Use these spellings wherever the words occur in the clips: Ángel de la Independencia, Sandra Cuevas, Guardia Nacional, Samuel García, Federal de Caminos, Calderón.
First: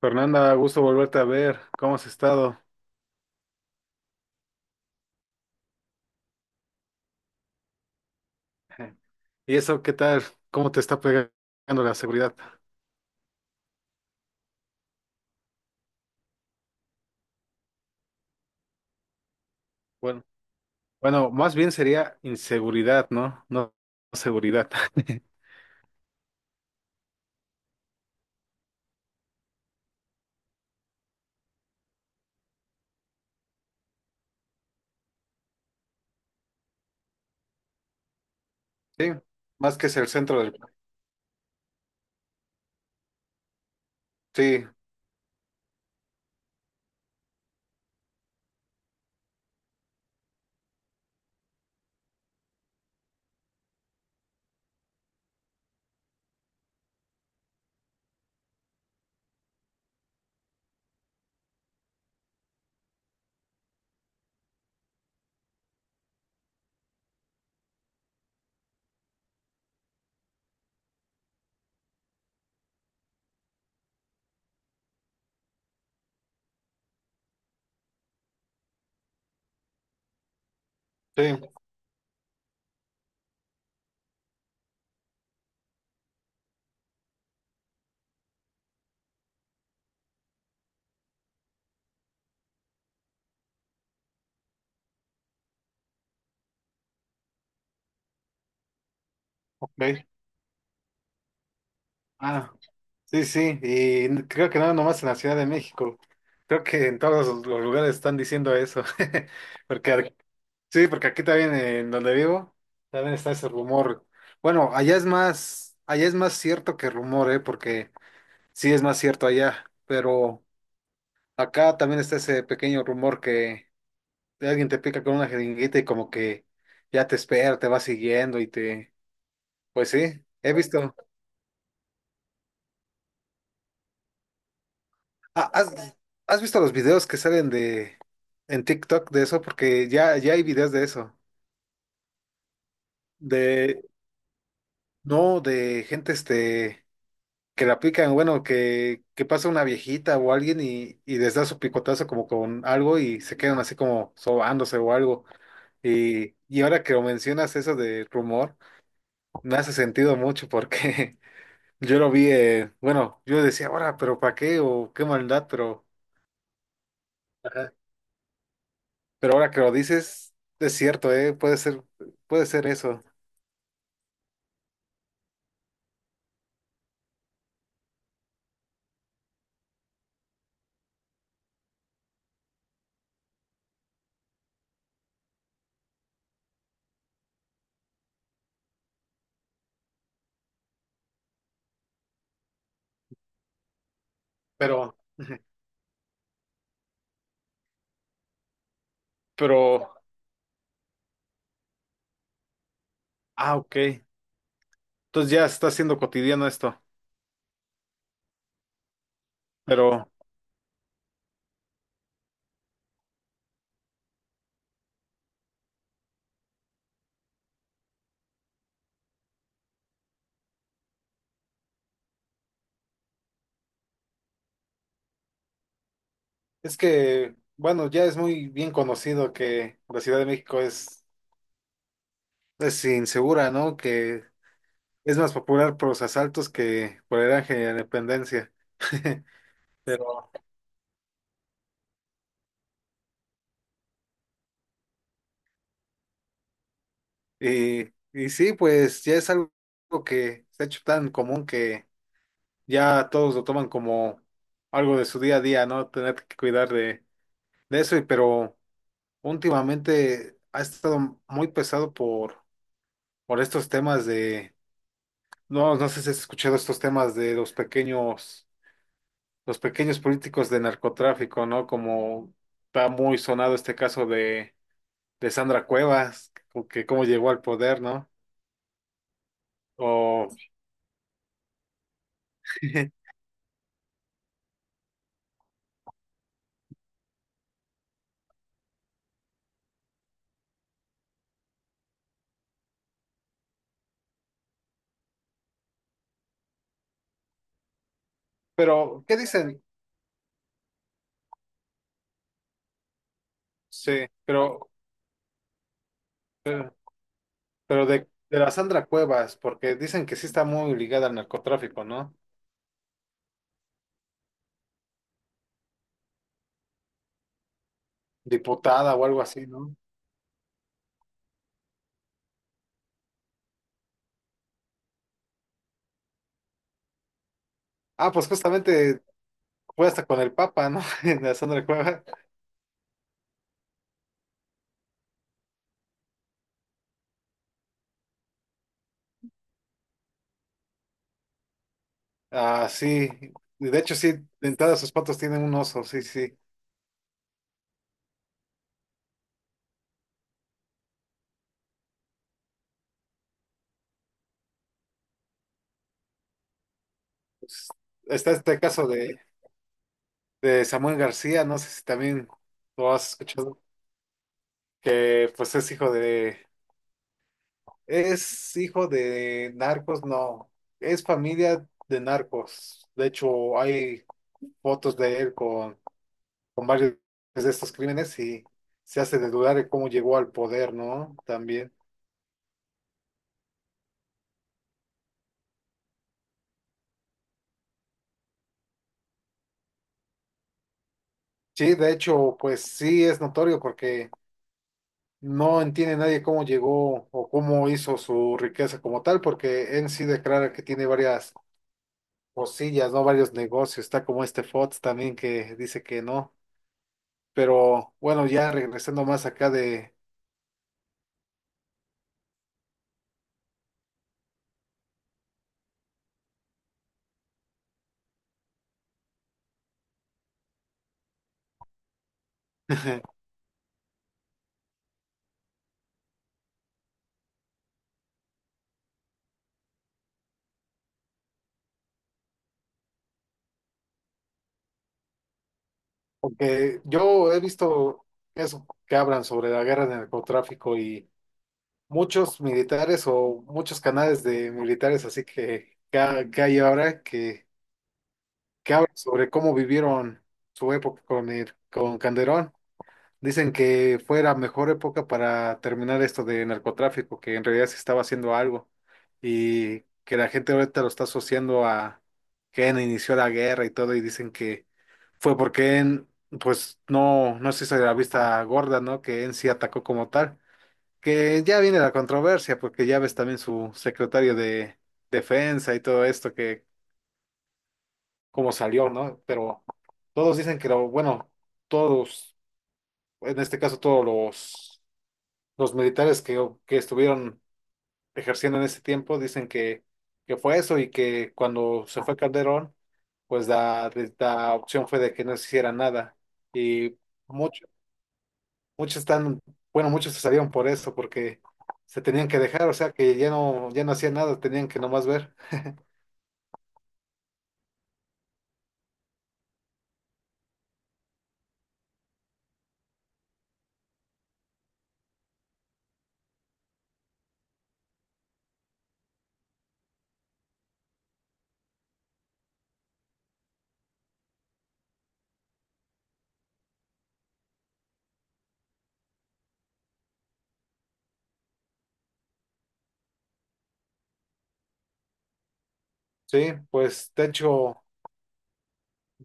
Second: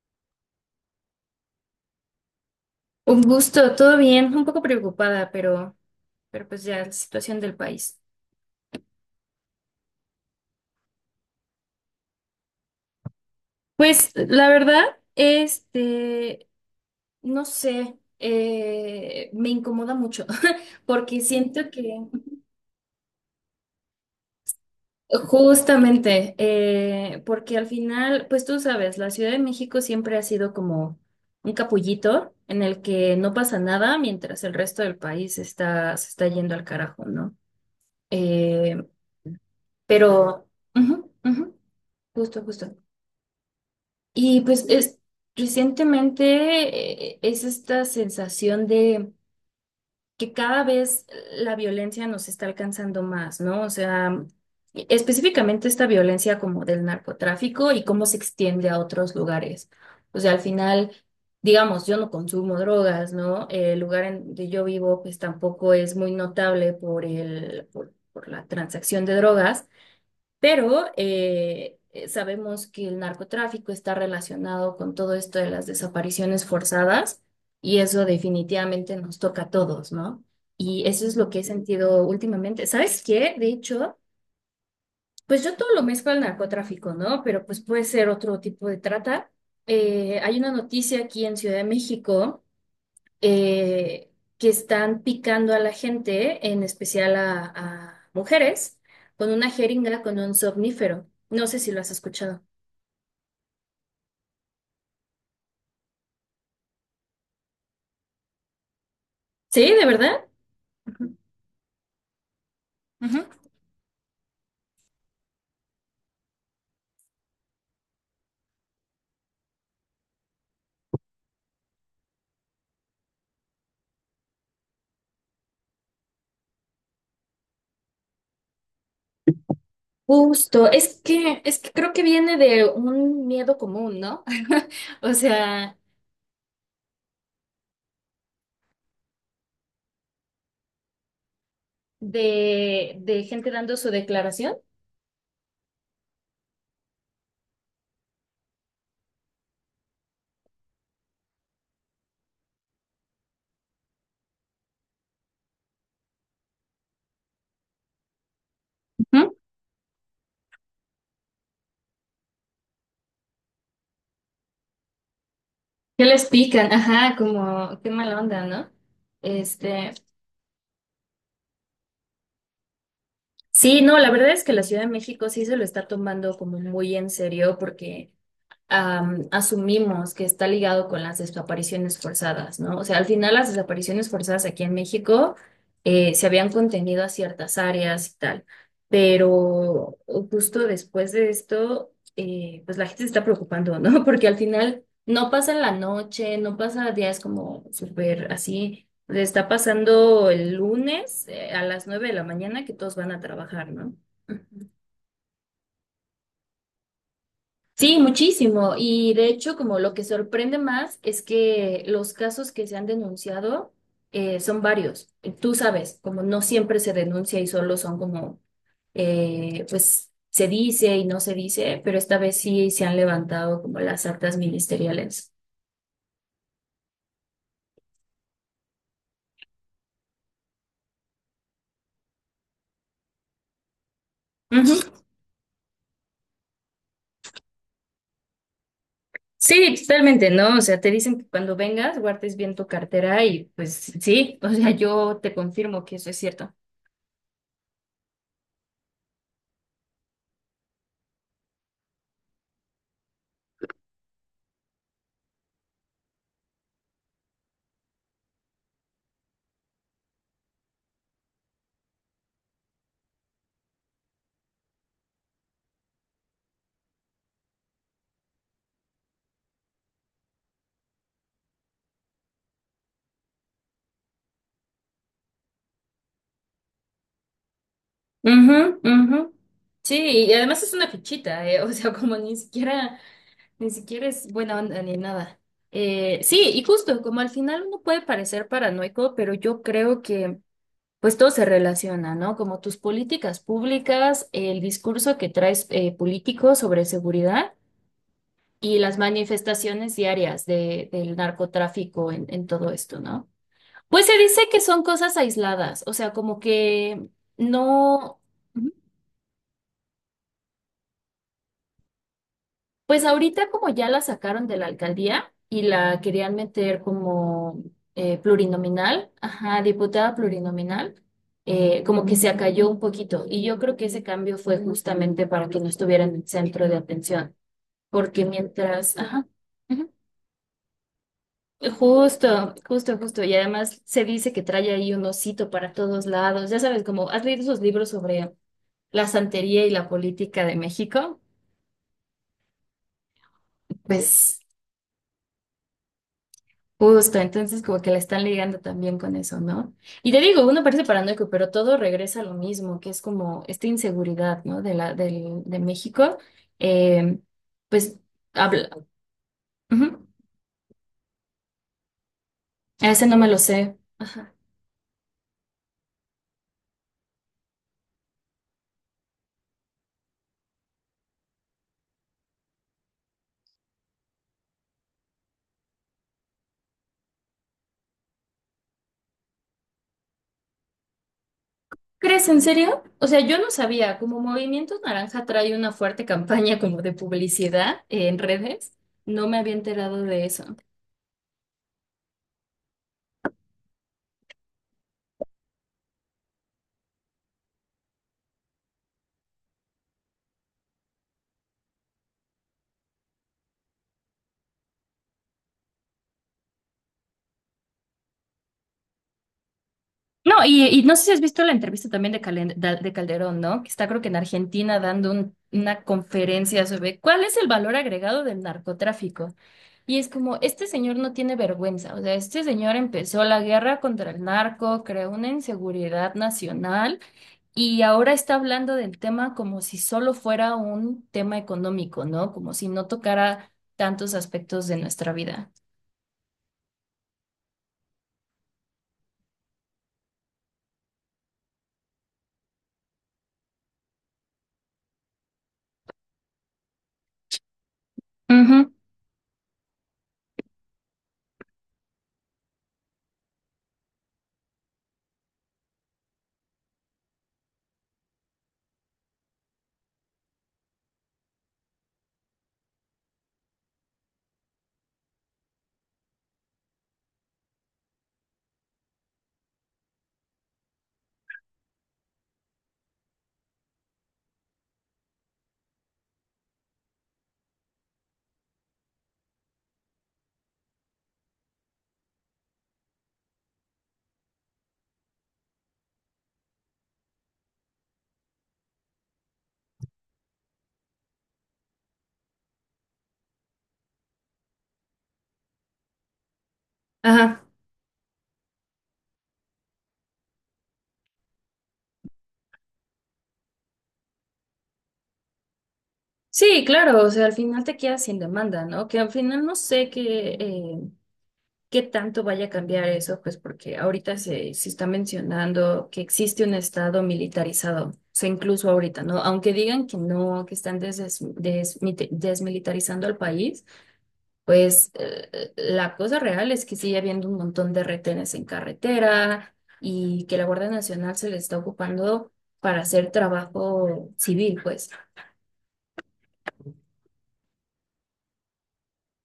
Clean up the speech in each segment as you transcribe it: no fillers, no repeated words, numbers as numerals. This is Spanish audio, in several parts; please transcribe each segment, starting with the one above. Fernanda, gusto volverte a ver. ¿Cómo has estado? Un gusto, todo bien, un poco preocupada, pero pues ya la situación del país. ¿Y eso qué tal? ¿Cómo te está pegando la seguridad? Pues la verdad, este, no sé, me incomoda mucho, Bueno, porque bueno, más siento bien que sería inseguridad, ¿no? No seguridad. justamente, porque al final, pues tú sabes, la Ciudad de México siempre ha sido como un capullito en el que no pasa nada mientras el resto del país está, se está yendo al carajo, ¿no? Eh, Sí, más que es el centro pero, del... ujú, ujú, justo, justo. Y Sí, recientemente es esta sensación de que cada vez la violencia nos está alcanzando más, ¿no? O sea, específicamente esta violencia como del narcotráfico y cómo se extiende a otros lugares. O sea, al final, digamos, yo no consumo drogas, ¿no? El lugar en donde yo vivo pues tampoco es muy notable por por la transacción de drogas. Pero sabemos que el narcotráfico está relacionado con todo esto de las desapariciones forzadas y eso definitivamente nos toca a todos, ¿no? Y eso es sí, lo que he sentido últimamente. ¿Sabes qué? De hecho, pues yo todo lo mezclo al narcotráfico, ¿no? Pero pues puede ser otro tipo de trata. Hay una noticia aquí en Ciudad de México eh, que están picando a la gente, en especial a mujeres, con una ok. jeringa, con un somnífero. No sé si lo has escuchado. Ah, sí, sí, y creo que no nomás en la Ciudad de México. Creo que en todos los lugares están diciendo eso, ¿Sí? ¿De porque verdad? sí, porque Ujú, aquí también en donde vivo, también ujú. está ese rumor. Bueno, allá es más cierto que rumor, ¿eh? Porque sí es más cierto allá, pero acá también está ese pequeño rumor que alguien te pica con una jeringuita y como que ya te espera, te va siguiendo y te... Pues sí, he Justo, visto. Es que creo que viene de un miedo común, ¿no? O Ah, sea, ¿has visto los videos que salen de en TikTok de eso? Porque ya hay videos de eso. De gente dando De, su declaración. no, de gente que la aplican, bueno, que pasa una viejita o alguien y les da su picotazo como con algo y se quedan así como sobándose o algo. Y ahora que lo mencionas eso de rumor, Ujú. me hace sentido mucho porque yo lo vi, bueno, yo decía, ahora, pero ¿para qué? O qué maldad, pero ¿Qué les pican? Ajá, ajá. como, qué mala onda, ¿no? Pero ahora que lo Este, dices, es cierto, puede ser eso. sí, no, la verdad es que la Ciudad de México sí se lo está tomando como muy en serio porque asumimos que está ligado con las desapariciones forzadas, ¿no? O sea, al final las desapariciones forzadas aquí en México se habían contenido a ciertas áreas y tal, pero justo después de esto, pues la gente se está preocupando, ¿no? Porque al final Pero no pasa en la noche, no pasa días como súper así. Le está pero, pasando el lunes a las 9 de la mañana que todos van a ah, trabajar, ¿no? ok. Entonces ya está siendo cotidiano esto, Sí, muchísimo. Y de hecho, como lo que pero. sorprende más es que los casos que se han denunciado son varios. Tú sabes, como no siempre se denuncia y solo son como, pues se dice y no se dice, pero esta vez sí se han levantado como las actas ministeriales. Es que, bueno, ya es muy bien conocido que la Ciudad de México es insegura, ¿no? Que Ujú. es más popular por los asaltos que por el Ángel de la Independencia. Sí, totalmente, Pero, ¿no? O sea, te dicen que cuando vengas guardes bien tu cartera y pues sí, o sea, yo te confirmo que eso es cierto. Y sí, pues ya es algo que se ha hecho tan común que ya todos lo toman como algo de su día a día, ¿no? Tener que cuidar de eso, y pero últimamente ha estado muy pesado por estos temas de no, no sé si has escuchado estos temas de los pequeños políticos de narcotráfico, ¿no? Como está muy sonado este caso de Sandra Cuevas, que cómo llegó al poder, ¿no? Ujú, ujú. Sí, O y además es una fichita, o sea, como ni siquiera, ni siquiera es buena onda ni nada. Sí, y justo, como al final uno puede parecer paranoico, pero yo creo que pues todo se relaciona, ¿no? Como tus políticas públicas, el discurso que traes político sobre seguridad y las pero, ¿qué dicen? manifestaciones diarias del narcotráfico en todo esto, ¿no? Pues Sí, se dice que son cosas aisladas, o sea, como que pero no. de la Sandra Cuevas, porque dicen que sí está muy ligada al narcotráfico, ¿no? Pues ahorita como ya la sacaron de la alcaldía y la querían meter como Diputada o plurinominal, algo así, ajá, ¿no? diputada plurinominal, como que se acalló un poquito. Y yo creo que ese cambio fue justamente para que no estuviera en el centro de atención, Ah, porque pues mientras, justamente ajá, fue ujú, hasta con el Papa, ¿no? La Sandra Cuevas. justo, justo, justo. Y además se dice que trae ahí un osito para todos lados. Ya sabes, como has leído esos libros sobre la santería y la política de México, Ah, sí. Y de hecho, sí, pues... dentadas sus patas tienen un oso, sí, sí. Justo, entonces como que la están ligando también con eso, ¿no? Y te digo, uno parece paranoico, pero todo regresa a lo mismo, que es como esta inseguridad, ¿no? De de México. Eh, Pues pues está este habla. caso Ujú. de Samuel García, no sé si también A lo ese has no me lo escuchado, sé. Ajá. que pues es hijo de narcos, no, es familia de narcos. De hecho, hay fotos de él con varios de estos crímenes y se hace de dudar de cómo llegó al poder, ¿no? También. ¿Crees en serio? O sea, yo no sabía, como Movimiento Naranja trae una fuerte campaña como de publicidad en redes, no me había enterado de eso. Sí, de hecho, pues sí es notorio porque no entiende nadie cómo llegó o cómo hizo su riqueza como tal, porque en sí declara que tiene varias cosillas, ¿no? Varios negocios. Está como este Fox también que dice que no. Pero bueno, ya regresando más acá de... No, y no sé si has visto la entrevista también de Calderón, ¿no? Que está creo que en Argentina dando una conferencia sobre cuál es el valor agregado del narcotráfico. Y es como, este señor no tiene vergüenza, o sea, este señor empezó la guerra contra el narco, creó una inseguridad nacional y ahora está hablando del tema como si solo fuera un tema económico, ¿no? Como si no tocara tantos aspectos de nuestra vida. Porque yo he visto eso que hablan sobre la guerra del narcotráfico y muchos militares o muchos canales de militares así que, que hay ahora Ujú. que hablan sobre cómo vivieron su época con el, con Calderón. Dicen que fue la mejor época para terminar esto de narcotráfico, que en realidad se estaba haciendo algo y que la gente ahorita lo está asociando a que inició la guerra y todo y dicen que fue porque en, pues no, no se hizo de la vista gorda, ¿no? Que en sí atacó como tal. Que ya viene la controversia porque ya ves también su secretario de defensa y todo esto que cómo salió, ¿no? Pero todos dicen que lo, bueno, todos, en este caso todos los militares que estuvieron ejerciendo en ese tiempo dicen que fue eso y que cuando se fue Calderón, pues la opción fue de que no se hiciera nada. Y Ajá. muchos, muchos están, bueno, muchos se salieron por eso, porque se tenían que dejar, o sea que ya no, ya no hacían nada, tenían que nomás ver. Sí, claro, o sea, al final te quedas sin demanda, ¿no? Que al final no sé qué, qué tanto vaya a cambiar eso, pues porque ahorita se está mencionando que existe un estado militarizado, o sea, incluso ahorita, ¿no? Aunque digan que no, que están desmilitarizando al país, pues la cosa real es que sigue habiendo un montón de retenes en carretera y que la Guardia Nacional se le está ocupando para hacer trabajo civil, pues. Sí, pues de hecho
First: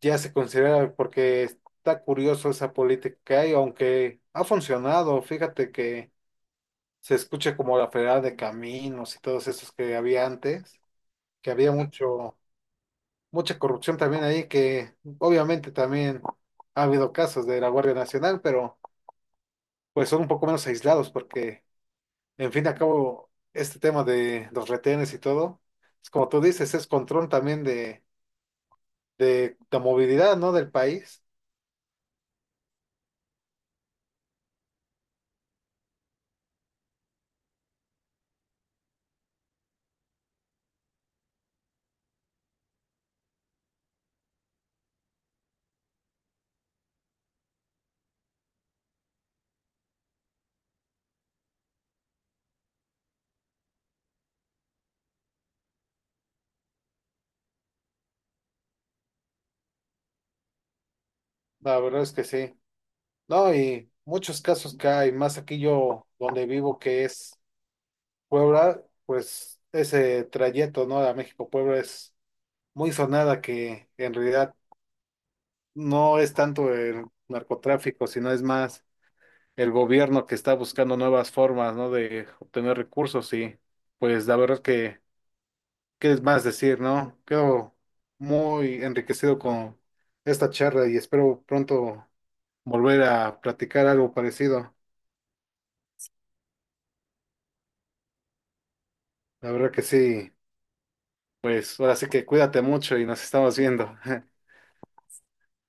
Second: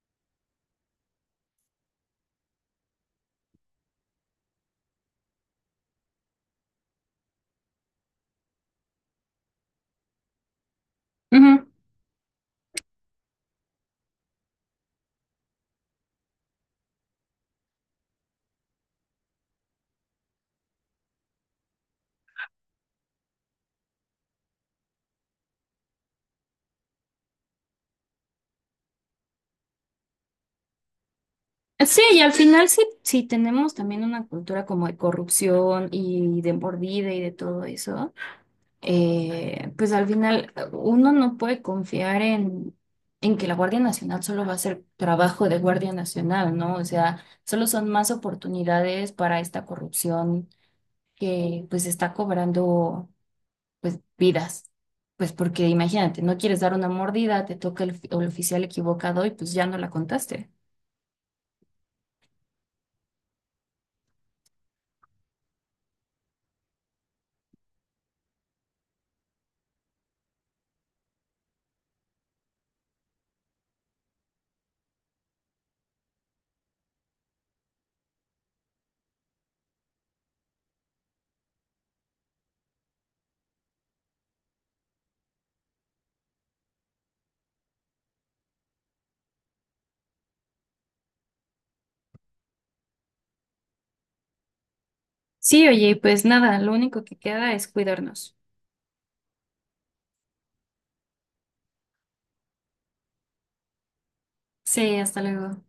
ya se considera porque está curioso esa política que hay, aunque ha funcionado, fíjate que se escuche como la Federal de Caminos y todos esos que había antes, que había mucha corrupción también ahí, que obviamente también ha habido casos de la Guardia Nacional, pero pues son un poco menos aislados porque, en fin y al cabo, este tema de los retenes y todo, es como tú dices, es control también de la movilidad, ¿no? Del país. Sí, y al final sí, sí tenemos también una cultura como de corrupción y de mordida y de todo eso, pues al final uno no puede confiar en que la Guardia Nacional solo va a hacer trabajo de Guardia Nacional, ¿no? O sea, solo son más oportunidades para esta corrupción que pues está cobrando pues vidas. Pues porque imagínate, no quieres dar una mordida, te toca el oficial equivocado y pues ya no la contaste. La verdad es que sí. No, y muchos casos que hay, más aquí yo donde vivo, que es Puebla, pues ese trayecto, ¿no? A México-Puebla es muy sonada que en realidad no es tanto el narcotráfico, sino es más el gobierno que está buscando nuevas formas, ¿no? De obtener recursos y pues la verdad que, ¿qué es más decir, ¿no? Quedo muy enriquecido con esta charla y espero pronto volver a platicar algo parecido. Sí, oye, pues nada, lo único que queda es cuidarnos. La verdad que sí, pues ahora sí que cuídate mucho y nos estamos viendo. Sí, hasta luego.